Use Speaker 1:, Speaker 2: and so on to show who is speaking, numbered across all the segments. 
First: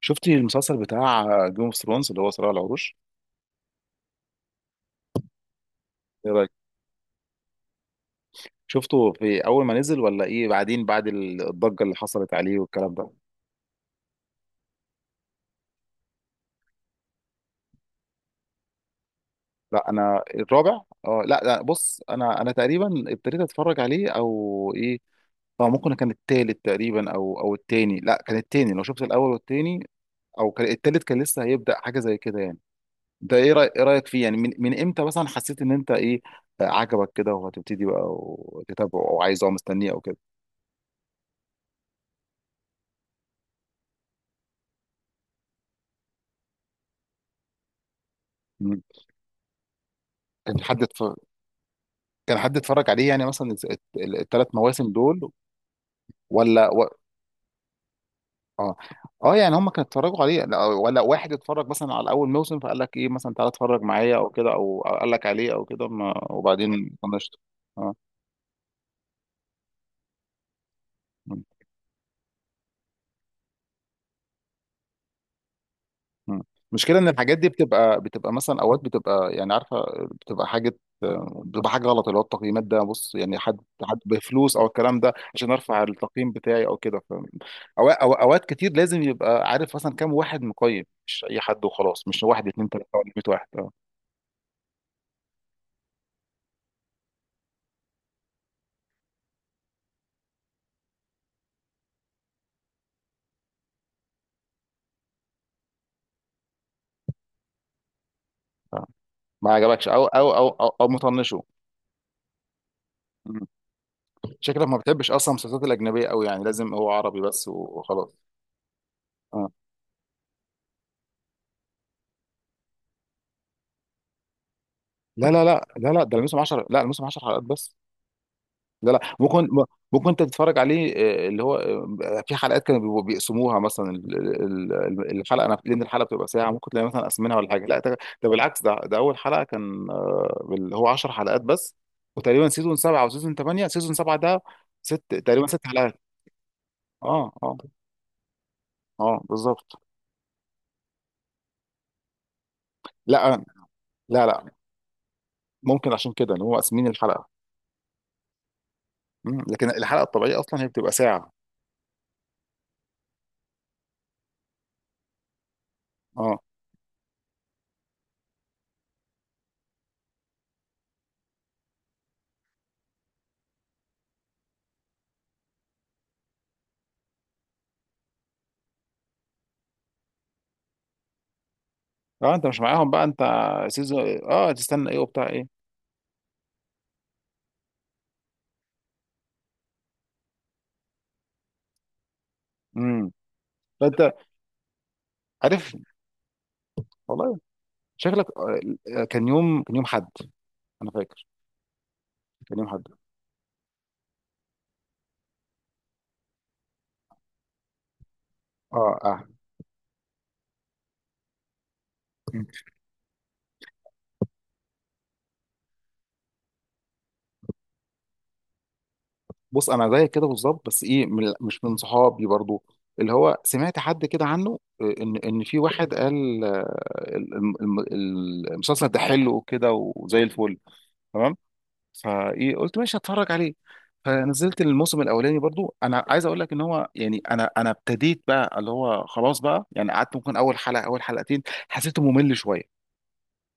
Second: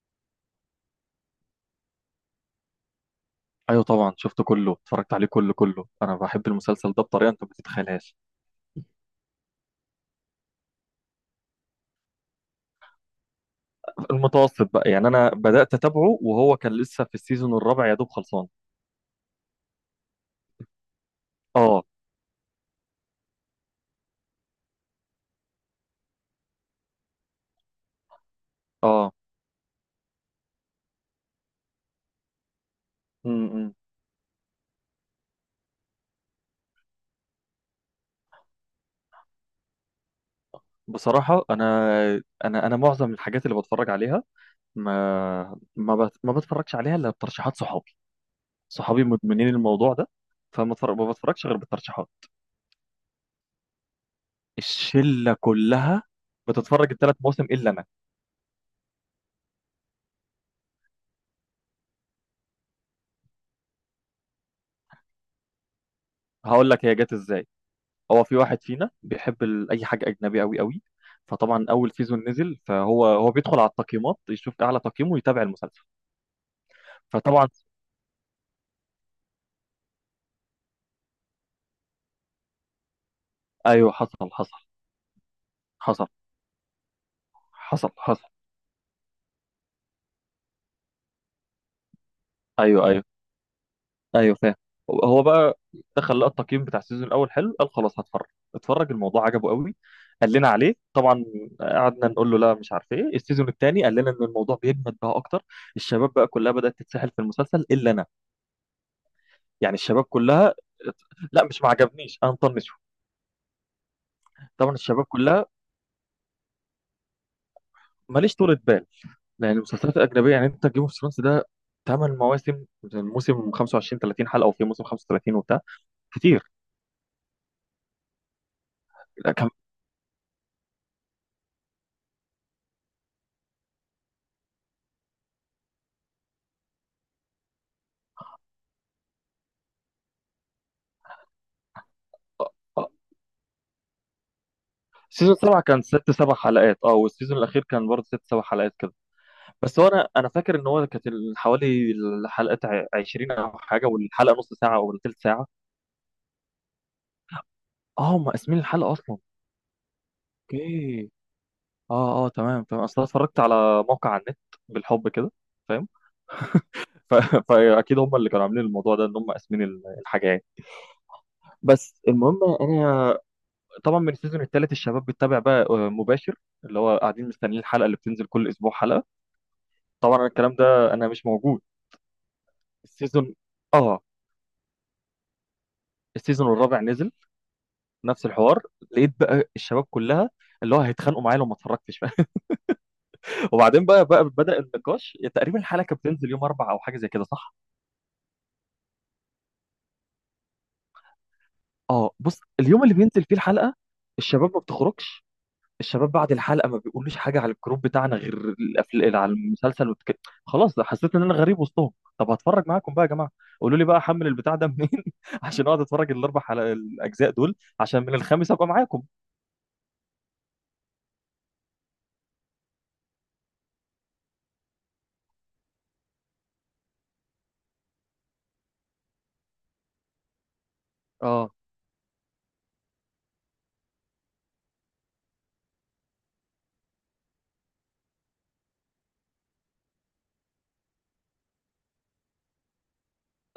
Speaker 1: شفتي المسلسل بتاع جيم اوف ثرونز اللي هو صراع العروش.
Speaker 2: ايوه طبعا شفته كله اتفرجت عليه كله كله. انا
Speaker 1: ايه
Speaker 2: بحب
Speaker 1: رايك؟
Speaker 2: المسلسل ده بطريقه انت ما تتخيلهاش.
Speaker 1: شفته في اول ما نزل ولا ايه بعدين بعد الضجه اللي حصلت عليه والكلام ده؟
Speaker 2: المتوسط بقى يعني انا بدات اتابعه وهو كان لسه في السيزون الرابع يا دوب خلصان.
Speaker 1: لا الرابع. اه لا لا
Speaker 2: اه
Speaker 1: بص، انا تقريبا ابتديت اتفرج عليه او ايه؟ اه ممكن كان التالت تقريبا او التاني، لا كان التاني لو شفت
Speaker 2: اه.
Speaker 1: الاول والتاني، او كان التالت كان لسه هيبدا حاجه زي كده يعني. ده ايه
Speaker 2: امم.
Speaker 1: رايك، ايه رايك فيه يعني؟ من امتى مثلا حسيت ان انت ايه، عجبك كده وهتبتدي بقى وتتابعه او عايزه او مستنيه او كده؟
Speaker 2: بصراحه انا معظم الحاجات اللي بتفرج عليها ما بتفرجش عليها الا بترشيحات صحابي
Speaker 1: مم.
Speaker 2: صحابي مدمنين الموضوع ده.
Speaker 1: كان في حد
Speaker 2: ما بتفرجش غير بالترشيحات.
Speaker 1: كان حد اتفرج عليه يعني مثلا الثلاث مواسم دول،
Speaker 2: الشله كلها
Speaker 1: ولا و...
Speaker 2: بتتفرج الثلاث مواسم الا انا.
Speaker 1: اه اه، يعني هم كانوا اتفرجوا عليه لا، ولا واحد اتفرج مثلا على اول موسم فقال لك ايه مثلا تعالى اتفرج معايا او كده، او أو قال لك عليه او كده ما...
Speaker 2: هقول لك
Speaker 1: وبعدين
Speaker 2: هي جت
Speaker 1: طنشته؟
Speaker 2: ازاي.
Speaker 1: اه.
Speaker 2: هو في واحد فينا بيحب اي حاجه اجنبي قوي قوي، فطبعا اول سيزون نزل، فهو بيدخل على التقييمات يشوف اعلى تقييم ويتابع المسلسل.
Speaker 1: مم. المشكله ان الحاجات
Speaker 2: فطبعا.
Speaker 1: دي بتبقى مثلا اوقات بتبقى يعني عارفه، بتبقى حاجه بتبقى حاجه غلط، اللي هو التقييمات ده بص، يعني حد
Speaker 2: ايوه
Speaker 1: حد
Speaker 2: حصل
Speaker 1: بفلوس او
Speaker 2: حصل.
Speaker 1: الكلام ده عشان ارفع
Speaker 2: حصل.
Speaker 1: التقييم بتاعي او كده،
Speaker 2: حصل حصل.
Speaker 1: اوقات كتير لازم يبقى عارف مثلا كام واحد مقيم، مش اي حد وخلاص، مش واحد اتنين
Speaker 2: ايوه
Speaker 1: تلاته
Speaker 2: ايوه
Speaker 1: ولا 100 واحد. اه.
Speaker 2: ايوه فاهم. هو بقى دخل لقى التقييم بتاع السيزون الاول حلو قال خلاص هتفرج. اتفرج الموضوع عجبه قوي. قال لنا عليه طبعا. قعدنا نقول له لا مش عارف ايه. السيزون الثاني قال لنا ان الموضوع بيجمد بقى اكتر. الشباب بقى كلها بدات تتسحل في المسلسل الا انا.
Speaker 1: آه. ما
Speaker 2: يعني
Speaker 1: عجبكش
Speaker 2: الشباب
Speaker 1: او او او
Speaker 2: كلها.
Speaker 1: او, أو مطنشه؟
Speaker 2: لا، مش ما عجبنيش، انا مطنش.
Speaker 1: مم. شكلك
Speaker 2: طبعا
Speaker 1: ما
Speaker 2: الشباب
Speaker 1: بتحبش اصلا
Speaker 2: كلها،
Speaker 1: المسلسلات الاجنبيه قوي، يعني لازم هو عربي بس وخلاص؟
Speaker 2: ماليش طولة بال.
Speaker 1: اه
Speaker 2: لان المسلسلات الاجنبيه، يعني انت جيم اوف ثرونز ده ثمان مواسم، الموسم 25 30 حلقه، وفي موسم
Speaker 1: لا
Speaker 2: 35
Speaker 1: لا
Speaker 2: وبتاع.
Speaker 1: لا لا لا ده الموسم
Speaker 2: كتير.
Speaker 1: 10 لا الموسم 10 حلقات بس. لا
Speaker 2: لا،
Speaker 1: ممكن،
Speaker 2: كان
Speaker 1: ممكن انت تتفرج عليه. آه، اللي هو آه، في حلقات كانوا بيبقوا بيقسموها مثلا، ال- ال- ال- الحلقه انا لان الحلقه بتبقى ساعه، ممكن تلاقي مثلا قسمينها ولا حاجه. لا ده بالعكس، ده اول حلقه كان اللي هو 10 حلقات بس. وتقريبا سيزون سبعه وسيزون ثمانيه، سيزون سبعه ده ست
Speaker 2: سيزون
Speaker 1: تقريبا
Speaker 2: سبعة
Speaker 1: ست
Speaker 2: كان
Speaker 1: حلقات.
Speaker 2: ست سبع حلقات، اه،
Speaker 1: اه
Speaker 2: والسيزون
Speaker 1: اه.
Speaker 2: الأخير كان برضه ست سبع حلقات كده.
Speaker 1: اه
Speaker 2: بس
Speaker 1: بالظبط.
Speaker 2: هو أنا فاكر إن هو كانت حوالي الحلقات 20
Speaker 1: لا
Speaker 2: أو حاجة،
Speaker 1: لا
Speaker 2: والحلقة
Speaker 1: لا
Speaker 2: نص ساعة أو تلت ساعة.
Speaker 1: ممكن عشان كده ان هو قاسمين الحلقه.
Speaker 2: اه هم قاسمين الحلقة أصلا.
Speaker 1: مم. لكن الحلقه الطبيعيه اصلا هي بتبقى
Speaker 2: أوكي.
Speaker 1: ساعه.
Speaker 2: اه اه تمام تمام. أصل أنا اتفرجت على موقع على النت بالحب كده.
Speaker 1: اه.
Speaker 2: ف- فاكيد هم اللي كانوا عاملين الموضوع ده ان هم قاسمين الحاجه يعني. بس المهم انا طبعا من السيزون الثالث الشباب بتتابع بقى مباشر، اللي هو قاعدين مستنيين الحلقه اللي بتنزل كل اسبوع حلقه. طبعا أنا الكلام ده انا مش موجود.
Speaker 1: اه انت مش معاهم بقى انت؟
Speaker 2: السيزون
Speaker 1: سيزون،
Speaker 2: اه.
Speaker 1: اه، تستنى ايه وبتاع ايه؟
Speaker 2: السيزون الرابع نزل نفس الحوار، لقيت بقى الشباب كلها اللي هو هيتخانقوا معايا لو ما اتفرجتش.
Speaker 1: امم.
Speaker 2: وبعدين بقى
Speaker 1: فانت،
Speaker 2: بقى بدأ النقاش. تقريبا
Speaker 1: عارف،
Speaker 2: الحلقه كانت بتنزل يوم اربع او حاجه زي كده،
Speaker 1: والله
Speaker 2: صح؟
Speaker 1: شكلك كان يوم، كان يوم حد. انا فاكر
Speaker 2: اه بص،
Speaker 1: كان يوم حد.
Speaker 2: اليوم اللي بينزل فيه الحلقه الشباب ما بتخرجش. الشباب بعد الحلقه ما بيقولوش حاجه على الجروب بتاعنا غير
Speaker 1: اه اه.
Speaker 2: على المسلسل خلاص. ده حسيت ان انا غريب وسطهم. طب
Speaker 1: مم.
Speaker 2: هتفرج معاكم بقى يا جماعه، قولوا لي بقى احمل البتاع ده منين. عشان اقعد اتفرج الاجزاء دول، عشان من الخامس ابقى معاكم.
Speaker 1: بص انا زيك كده بالظبط بس ايه، مش من صحابي برضو، اللي هو سمعت حد كده عنه، ان ان في واحد قال الم- الم- المسلسل ده حلو وكده وزي الفل، تمام.
Speaker 2: اه
Speaker 1: فايه قلت ماشي هتفرج عليه. فنزلت الموسم الاولاني برضو، انا عايز اقول لك ان هو يعني، انا ابتديت بقى اللي هو خلاص بقى يعني، قعدت ممكن اول حلقه اول حلقتين، حسيته ممل شويه.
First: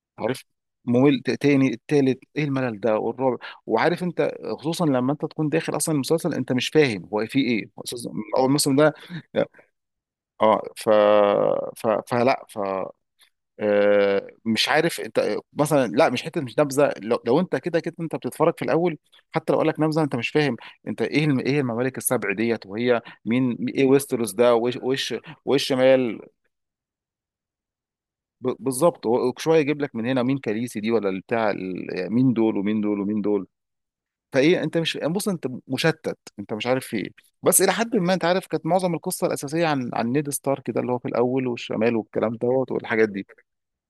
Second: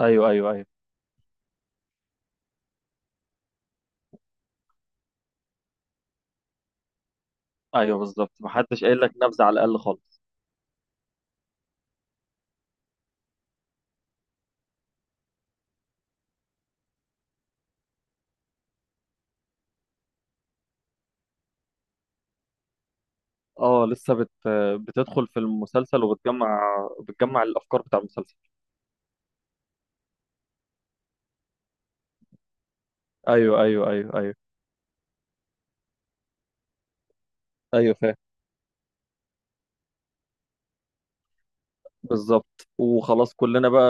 Speaker 2: ايوه
Speaker 1: عارف،
Speaker 2: ايوه ايوه
Speaker 1: ممل، تاني التالت ايه الملل ده، والرابع، وعارف انت، خصوصا لما انت تكون داخل اصلا المسلسل انت مش فاهم هو فيه ايه، هو
Speaker 2: ايوه
Speaker 1: أساساً من
Speaker 2: بالظبط. ما
Speaker 1: اول موسم
Speaker 2: حدش
Speaker 1: ده.
Speaker 2: قايل لك نبذه على الاقل خالص.
Speaker 1: اه ف ف فلا ف آه، مش عارف انت مثلا، لا مش حته مش نبذه، لو انت كده كده انت بتتفرج في الاول، حتى لو قال لك نبذه انت مش فاهم انت ايه ايه الممالك السبع ديت، وهي مين، ايه
Speaker 2: اه
Speaker 1: ويستروس ده، وايش وايش
Speaker 2: بتدخل في المسلسل
Speaker 1: والشمال.
Speaker 2: وبتجمع. بتجمع الافكار بتاع المسلسل.
Speaker 1: بالظبط، هو شويه يجيب لك من هنا مين كاليسي دي ولا بتاع، مين دول ومين دول ومين دول.
Speaker 2: ايوه ايوه ايوه ايوه
Speaker 1: فايه انت مش يعني بص انت مشتت، انت مش عارف في ايه. بس الى
Speaker 2: ايوه
Speaker 1: حد ما
Speaker 2: فاهم.
Speaker 1: انت عارف كانت معظم القصه الاساسيه عن نيد ستارك ده اللي هو في الاول والشمال والكلام
Speaker 2: بالظبط،
Speaker 1: دوت والحاجات دي،
Speaker 2: وخلاص كلنا بقى.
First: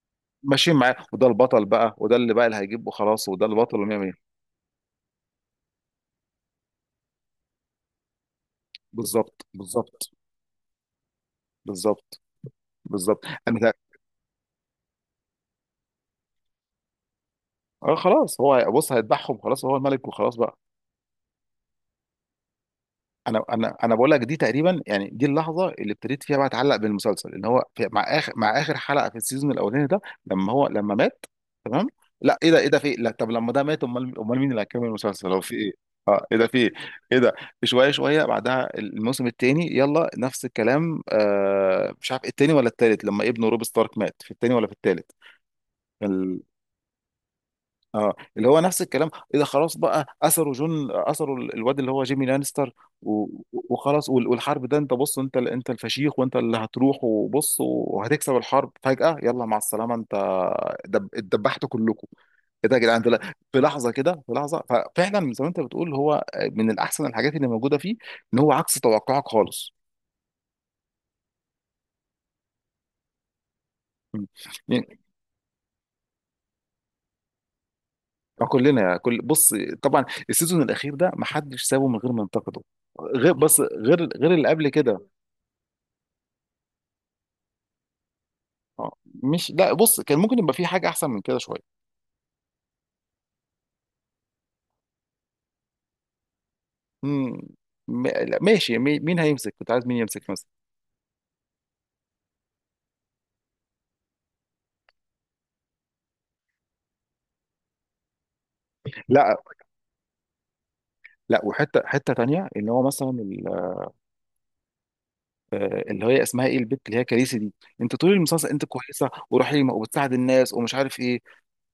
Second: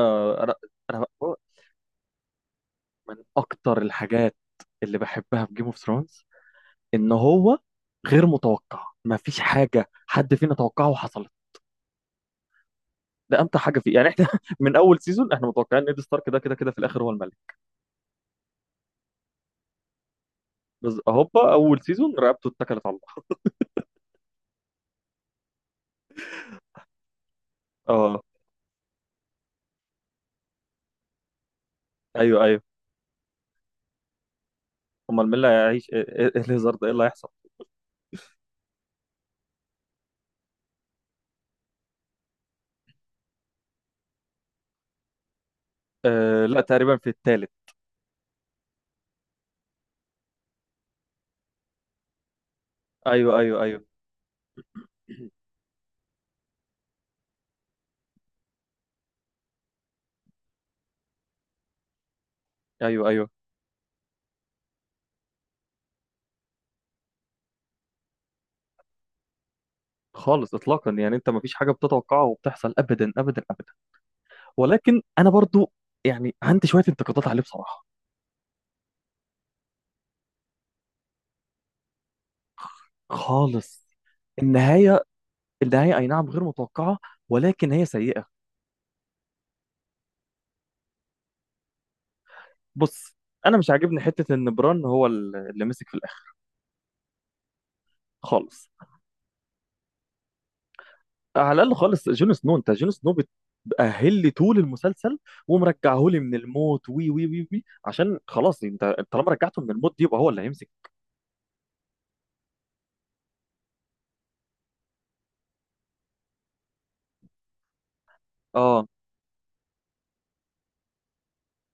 Speaker 2: انا
Speaker 1: ماشيين معاه
Speaker 2: انا
Speaker 1: وده البطل بقى، وده اللي بقى اللي هيجيبه
Speaker 2: من
Speaker 1: خلاص وده البطل
Speaker 2: اكتر
Speaker 1: وما.
Speaker 2: الحاجات اللي بحبها في جيم اوف ثرونز ان هو غير متوقع. مفيش
Speaker 1: بالظبط
Speaker 2: حاجه
Speaker 1: بالظبط
Speaker 2: حد فينا توقعه وحصلت.
Speaker 1: بالظبط بالظبط
Speaker 2: ده امتع
Speaker 1: انا
Speaker 2: حاجه فيه. يعني احنا من اول سيزون احنا متوقعين ان ايد ستارك ده كده كده في الاخر هو الملك،
Speaker 1: اه خلاص هو بص هيذبحهم خلاص هو الملك وخلاص بقى.
Speaker 2: بس هوبا اول سيزون رقبته اتكلت على الله.
Speaker 1: انا بقول لك، دي تقريبا يعني دي اللحظه اللي ابتديت فيها بقى اتعلق بالمسلسل، ان هو في
Speaker 2: اه
Speaker 1: مع اخر حلقه في السيزون الاولاني ده، لما مات. تمام. لا
Speaker 2: ايوه
Speaker 1: ايه ده،
Speaker 2: ايوه.
Speaker 1: ايه ده، في إيه؟ لا طب لما ده مات امال مين اللي هيكمل
Speaker 2: امال
Speaker 1: المسلسل،
Speaker 2: مين
Speaker 1: هو
Speaker 2: اللي
Speaker 1: في ايه؟
Speaker 2: هيعيش؟
Speaker 1: اه ايه
Speaker 2: إيه
Speaker 1: ده في ايه؟
Speaker 2: الهزار ده، ايه اللي
Speaker 1: ايه
Speaker 2: هيحصل؟
Speaker 1: ده؟ شويه بعدها الموسم الثاني يلا نفس الكلام، مش عارف الثاني ولا الثالث، لما ابنه روب ستارك مات في الثاني ولا في الثالث،
Speaker 2: آه لا، تقريبا في الثالث.
Speaker 1: اه اللي هو نفس الكلام. اذا خلاص بقى، اثروا جون، اثروا الواد اللي هو جيمي لانستر، و-
Speaker 2: ايوه ايوه ايوه.
Speaker 1: وخلاص والحرب ده انت بص انت انت الفشيخ وانت اللي هتروح وبص وهتكسب الحرب فجأة، يلا مع السلامة انت، دب اتدبحتوا كلكم. ايه ده يا جدعان
Speaker 2: ايوه
Speaker 1: ده
Speaker 2: ايوه.
Speaker 1: في لحظه كده، في لحظه. ففعلا زي ما انت بتقول هو من الاحسن الحاجات اللي موجوده فيه، ان هو عكس توقعك خالص.
Speaker 2: خالص اطلاقا، يعني انت مفيش حاجه بتتوقعها وبتحصل ابدا ابدا ابدا.
Speaker 1: مم. يعني
Speaker 2: ولكن انا برضو يعني عندي شويه انتقادات عليه بصراحه.
Speaker 1: كلنا كل بص، طبعا السيزون الاخير ده ما حدش سابه من غير ما ينتقده، غير بس
Speaker 2: خالص.
Speaker 1: غير اللي قبل كده.
Speaker 2: النهاية، النهاية أي نعم غير متوقعة، ولكن هي سيئة.
Speaker 1: اه، مش، لا بص، كان ممكن يبقى في حاجه احسن من كده شويه.
Speaker 2: بص، أنا مش عاجبني حتة إن بران هو اللي مسك في الآخر
Speaker 1: مم. لا،
Speaker 2: خالص.
Speaker 1: ماشي، مين هيمسك، كنت عايز مين يمسك مثلا؟
Speaker 2: على الأقل خالص جون سنو، أنت جون سنو بتأهل لي طول المسلسل ومرجعه لي من الموت وي وي وي وي، عشان خلاص أنت طالما
Speaker 1: لا
Speaker 2: رجعته من الموت دي يبقى هو اللي هيمسك.
Speaker 1: لا، وحته، تانيه اللي هو مثلا اللي هي اسمها ايه، البت اللي هي كاليسي دي، انت طول المسلسل انت
Speaker 2: آه
Speaker 1: كويسه ورحيمه وبتساعد الناس ومش عارف ايه،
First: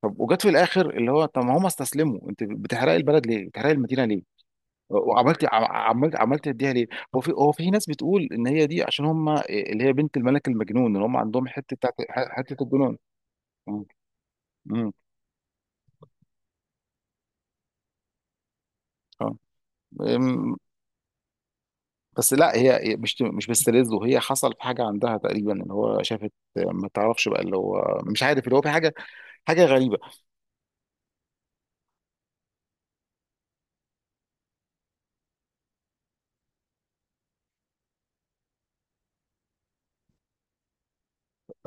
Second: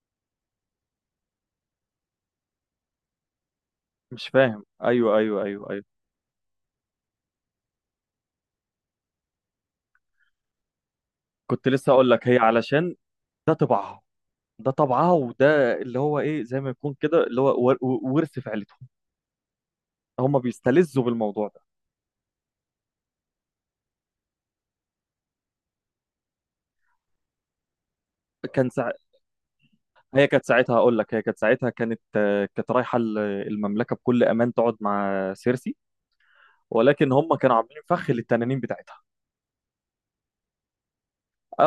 Speaker 1: طب وجت في الاخر اللي هو طب ما هم استسلموا، انت بتحرقي البلد ليه، بتحرقي المدينه ليه؟
Speaker 2: مش فاهم أيوه
Speaker 1: وعملت
Speaker 2: أيوه
Speaker 1: عم-
Speaker 2: أيوه أيوه.
Speaker 1: عملت عملت اديها ليه؟ هو في، هو في ناس بتقول ان هي دي عشان هم اللي هي بنت الملك المجنون اللي هم عندهم
Speaker 2: كنت
Speaker 1: حته
Speaker 2: لسه أقول لك هي
Speaker 1: حته
Speaker 2: علشان
Speaker 1: الجنون.
Speaker 2: ده
Speaker 1: مم.
Speaker 2: طبعها. ده
Speaker 1: مم.
Speaker 2: طبعها وده اللي هو إيه، زي ما يكون كده اللي هو ورث في عيلتهم.
Speaker 1: آه.
Speaker 2: هم
Speaker 1: أم،
Speaker 2: بيستلذوا بالموضوع ده.
Speaker 1: بس لا هي مش، مش بتستلذه، هي حصل في حاجه عندها تقريبا اللي هو شافت، ما تعرفش بقى اللي هو مش عارف اللي هو في
Speaker 2: كان سع...
Speaker 1: حاجه، حاجه غريبه.
Speaker 2: هي كانت ساعتها، اقول لك هي كانت ساعتها كانت كانت رايحه المملكه بكل امان تقعد مع سيرسي، ولكن هم كانوا عاملين فخ للتنانين بتاعتها.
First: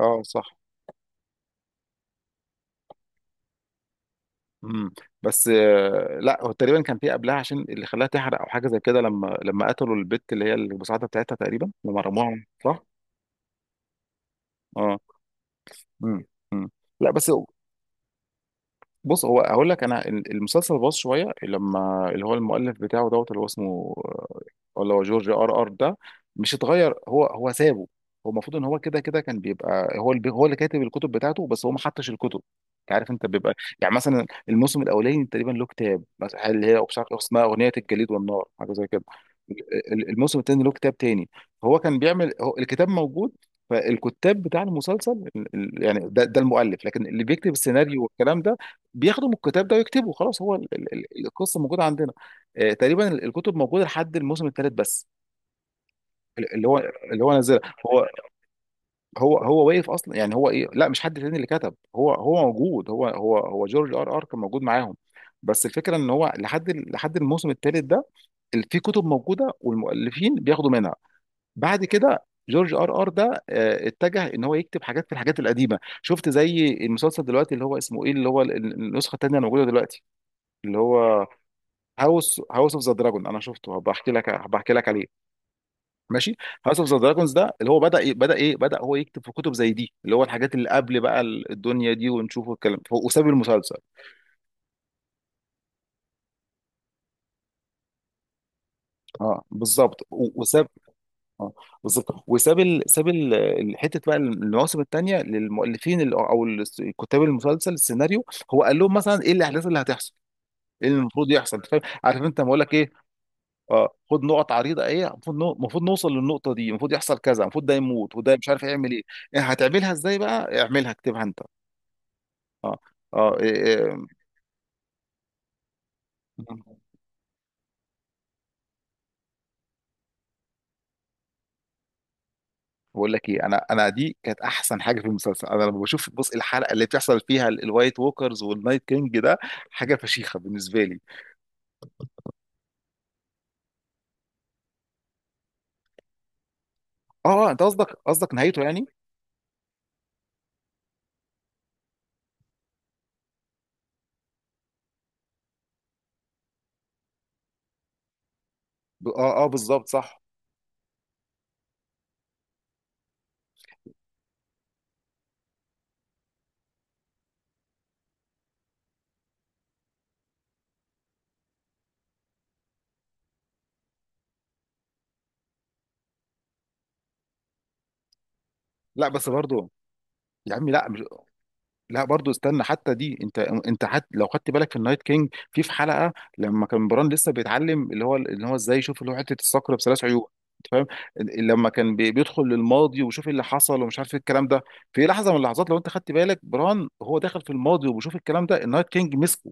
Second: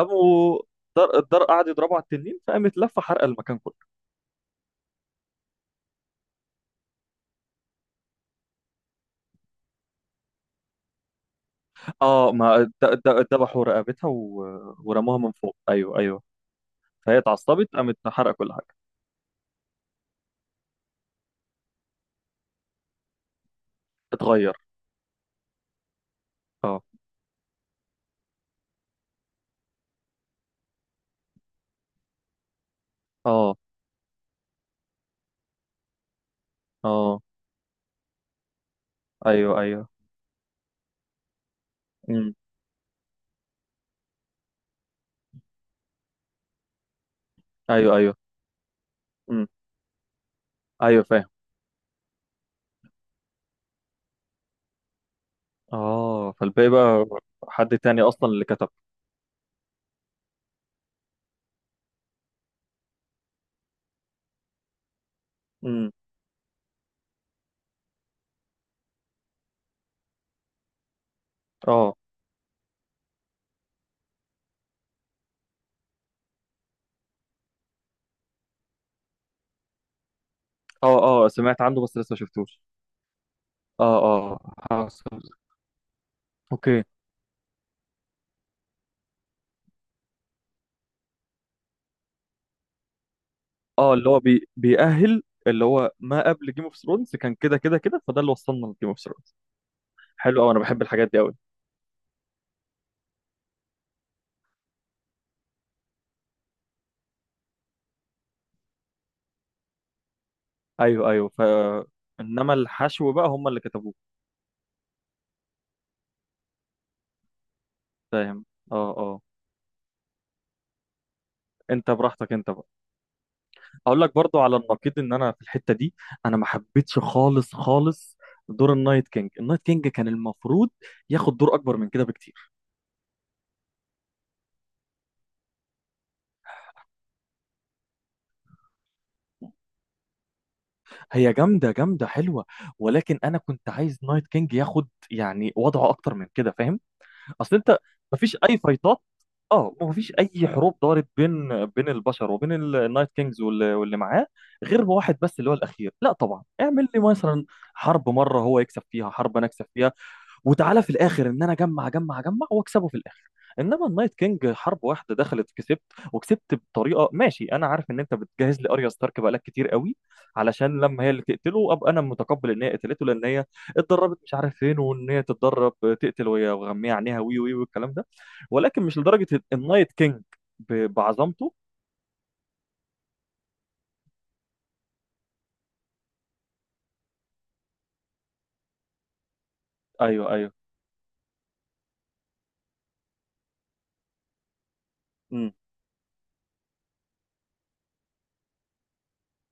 Speaker 1: اه صح.
Speaker 2: الدار الدار قعد يضربوا على التنين فقامت لفه حرق المكان كله.
Speaker 1: امم. بس لا هو تقريبا كان في قبلها عشان اللي خلاها تحرق او حاجه زي كده، لما قتلوا البت اللي هي المساعده بتاعتها تقريبا، لما
Speaker 2: اه
Speaker 1: رموها
Speaker 2: ما
Speaker 1: صح.
Speaker 2: ذبحوا رقبتها و...
Speaker 1: اه.
Speaker 2: ورموها من فوق، ايوه ايوه.
Speaker 1: امم. أمم. لا
Speaker 2: فهي
Speaker 1: بس
Speaker 2: اتعصبت قامت حرق كل حاجه.
Speaker 1: بص، هو هقول لك انا المسلسل باظ شويه لما اللي هو المؤلف بتاعه دوت اللي هو اسمه
Speaker 2: اتغير.
Speaker 1: اللي هو جورج ار ار ده، مش
Speaker 2: اه
Speaker 1: اتغير، هو سابه، هو المفروض ان هو كده كده كان بيبقى هو اللي هو اللي كاتب الكتب بتاعته، بس هو ما حطش الكتب. انت عارف، انت بيبقى
Speaker 2: اه
Speaker 1: يعني مثلا الموسم الاولاني تقريبا له كتاب مثلا اللي هي مش عارف
Speaker 2: اه
Speaker 1: اسمها اغنيه الجليد والنار حاجه زي كده،
Speaker 2: ايوه ايوه
Speaker 1: الموسم الثاني له كتاب تاني، هو كان بيعمل،
Speaker 2: امم
Speaker 1: هو الكتاب موجود. فالكتاب بتاع المسلسل يعني ده المؤلف، لكن اللي بيكتب
Speaker 2: ايوه
Speaker 1: السيناريو
Speaker 2: ايوه
Speaker 1: والكلام ده بياخدوا من
Speaker 2: امم
Speaker 1: الكتاب ده ويكتبوا، خلاص هو
Speaker 2: ايوه فاهم.
Speaker 1: القصه موجوده عندنا. تقريبا الكتب موجوده لحد الموسم الثالث بس،
Speaker 2: اه
Speaker 1: ال- اللي
Speaker 2: فالباقي
Speaker 1: هو
Speaker 2: بقى
Speaker 1: اللي هو نزل
Speaker 2: حد تاني
Speaker 1: هو
Speaker 2: اصلا اللي كتب.
Speaker 1: هو هو واقف اصلا يعني، هو ايه، لا مش حد تاني اللي كتب، هو موجود، هو جورج ار ار كان موجود معاهم. بس
Speaker 2: امم.
Speaker 1: الفكره ان هو لحد الموسم الثالث ده في كتب موجوده والمؤلفين بياخدوا منها. بعد
Speaker 2: اه
Speaker 1: كده جورج ار ار ده اتجه ان هو يكتب حاجات في الحاجات القديمه، شفت زي المسلسل دلوقتي اللي هو اسمه ايه، اللي هو النسخه الثانيه الموجوده دلوقتي، اللي
Speaker 2: اه
Speaker 1: هو
Speaker 2: اه سمعت عنه بس لسه ما شفتوش.
Speaker 1: هاوس اوف ذا دراجون، انا شفته،
Speaker 2: اه اه
Speaker 1: هبقى احكي لك
Speaker 2: حصل.
Speaker 1: عليه. ماشي. هاوس
Speaker 2: اوكي.
Speaker 1: اوف ذا دراجونز ده اللي هو بدا إيه، بدا هو يكتب في كتب زي دي اللي هو الحاجات اللي قبل بقى الدنيا دي ونشوف الكلام، وساب المسلسل.
Speaker 2: اه بيأهل اللي هو ما قبل جيم اوف ثرونز كان كده كده كده، فده اللي وصلنا لجيم اوف ثرونز.
Speaker 1: اه بالظبط
Speaker 2: حلو قوي، انا بحب الحاجات دي قوي.
Speaker 1: اه وساب ال... ساب ال... ال- حته بقى المواسم الثانيه للمؤلفين كتاب المسلسل السيناريو، هو قال لهم مثلا ايه الاحداث اللي هتحصل، ايه اللي
Speaker 2: ايوه ايوه.
Speaker 1: المفروض
Speaker 2: ف
Speaker 1: يحصل. أنت فاهم، عارف انت لما
Speaker 2: انما
Speaker 1: اقول لك ايه؟
Speaker 2: الحشو بقى هم اللي
Speaker 1: اه،
Speaker 2: كتبوه.
Speaker 1: خد نقط عريضه، ايه المفروض المفروض نوصل للنقطه دي، المفروض يحصل كذا، المفروض ده يموت، وده
Speaker 2: فاهم
Speaker 1: مش عارف
Speaker 2: اه
Speaker 1: يعمل ايه،
Speaker 2: اه.
Speaker 1: إيه هتعملها ازاي بقى، اعملها اكتبها انت.
Speaker 2: انت براحتك انت بقى.
Speaker 1: اه اه. إيه إيه.
Speaker 2: اقول لك برضو على النقيض، ان انا في الحتة دي انا ما حبيتش خالص خالص دور النايت كينج. النايت كينج كان المفروض ياخد دور اكبر من كده بكتير.
Speaker 1: بقول لك ايه، انا دي كانت احسن حاجه في المسلسل. انا لما بشوف بص الحلقه اللي بتحصل فيها الوايت ووكرز والنايت كينج ده، حاجه فشيخه بالنسبه لي.
Speaker 2: هي جامدة جامدة حلوة، ولكن أنا كنت عايز نايت كينج ياخد يعني وضعه أكتر من كده، فاهم؟
Speaker 1: اه
Speaker 2: أصل
Speaker 1: انت
Speaker 2: أنت
Speaker 1: قصدك، قصدك
Speaker 2: مفيش أي
Speaker 1: نهايته يعني؟
Speaker 2: فايتات، أه مفيش أي حروب دارت بين بين البشر وبين النايت كينجز واللي معاه غير واحد بس اللي هو الأخير. لا طبعا، اعمل لي مثلا حرب مرة هو يكسب فيها، حرب أنا أكسب
Speaker 1: بالظبط
Speaker 2: فيها،
Speaker 1: صح.
Speaker 2: وتعالى في الاخر ان انا اجمع اجمع اجمع واكسبه في الاخر. انما النايت كينج حرب واحده دخلت كسبت، وكسبت بطريقه ماشي. انا عارف ان انت بتجهز لي اريا ستارك بقالك كتير قوي علشان لما هي اللي تقتله ابقى انا متقبل ان هي قتلته، لان هي اتدربت مش عارف فين، وان هي تتدرب تقتل وهي وغمية عينيها وي وي والكلام ده، ولكن مش
Speaker 1: لا
Speaker 2: لدرجه
Speaker 1: بس برضه،
Speaker 2: النايت كينج
Speaker 1: يا عمي لا،
Speaker 2: بعظمته.
Speaker 1: لا برضو استنى حتى دي. انت انت حت لو خدت بالك في النايت كينج في في حلقه لما كان بران لسه بيتعلم اللي هو ازاي يشوف اللي هو حته الصقر بثلاث عيون،
Speaker 2: ايوه ايوه
Speaker 1: انت فاهم؟ لما كان بيدخل للماضي ويشوف اللي حصل ومش عارف ايه الكلام ده، في لحظه من
Speaker 2: امم
Speaker 1: اللحظات لو انت خدت بالك بران هو داخل في الماضي وبيشوف الكلام ده، النايت كينج مسكه،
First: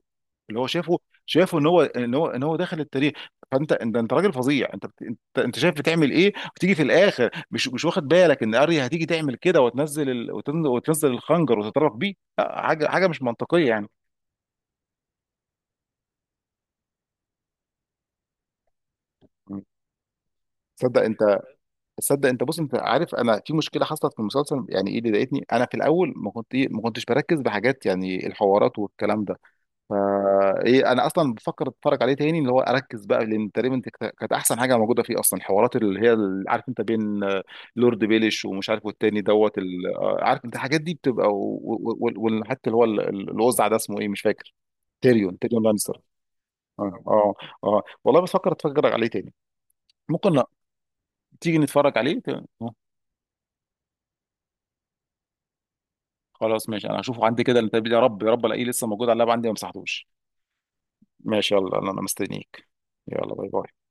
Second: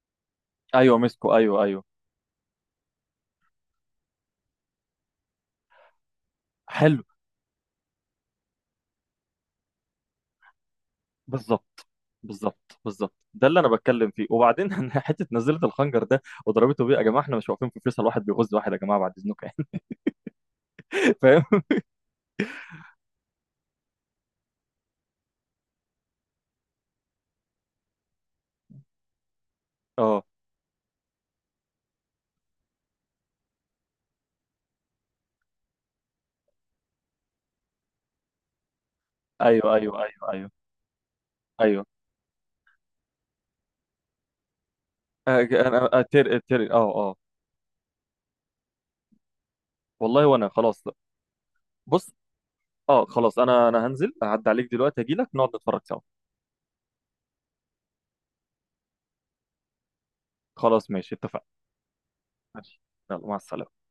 Speaker 1: اللي هو شايفه،
Speaker 2: ايوه مسكو
Speaker 1: شايفه
Speaker 2: ايوه ايوه.
Speaker 1: ان هو داخل التاريخ. فانت انت راجل فظيع، انت انت شايف بتعمل ايه، وتيجي في
Speaker 2: حلو.
Speaker 1: الاخر مش، مش واخد بالك ان اريا هتيجي تعمل كده وتنزل وتنزل الخنجر
Speaker 2: بالظبط.
Speaker 1: وتتطرف بيه. لا،
Speaker 2: بالظبط
Speaker 1: حاجه، حاجه
Speaker 2: بالظبط
Speaker 1: مش
Speaker 2: ده اللي
Speaker 1: منطقيه
Speaker 2: انا
Speaker 1: يعني.
Speaker 2: بتكلم فيه. وبعدين حته نزلت الخنجر ده وضربته بيه، يا جماعه احنا مش واقفين في فيصل واحد بيغز واحد، يا جماعه بعد اذنكم
Speaker 1: م.
Speaker 2: يعني.
Speaker 1: تصدق انت،
Speaker 2: فاهم
Speaker 1: تصدق انت بص، انت عارف انا في مشكله حصلت في المسلسل يعني ايه اللي ضايقتني، انا في الاول ما كنتش بركز بحاجات يعني الحوارات والكلام ده. فا
Speaker 2: اه
Speaker 1: ايه، انا اصلا بفكر اتفرج عليه تاني اللي هو اركز بقى، لان تقريبا دي كانت احسن حاجه موجوده فيه اصلا، الحوارات اللي هي عارف انت بين لورد بيليش ومش عارف والتاني دوت
Speaker 2: ايوه ايوه ايوه
Speaker 1: عارف
Speaker 2: ايوه
Speaker 1: انت الحاجات دي بتبقى
Speaker 2: ايوه.
Speaker 1: وحتى اللي هو الوزع ده اسمه ايه، مش فاكر،
Speaker 2: آه،
Speaker 1: تيريون لانستر.
Speaker 2: انا اتر
Speaker 1: اه
Speaker 2: اه اه.
Speaker 1: اه. اه والله بفكر اتفرج عليه تاني.
Speaker 2: والله.
Speaker 1: ممكن، لا،
Speaker 2: وانا خلاص.
Speaker 1: تيجي نتفرج
Speaker 2: بص،
Speaker 1: عليه آه،
Speaker 2: اه خلاص، انا انا هنزل هعدي عليك دلوقتي اجي لك نقعد نتفرج سوا.
Speaker 1: خلاص ماشي، انا هشوفه عندي كده، انت يا رب يا رب الاقيه لسه موجود على اللاب عندي ما مسحتوش.
Speaker 2: خلاص ماشي اتفقنا.
Speaker 1: ماشي يلا، انا مستنيك.
Speaker 2: ماشي يلا
Speaker 1: يلا
Speaker 2: مع
Speaker 1: باي باي.
Speaker 2: السلامه.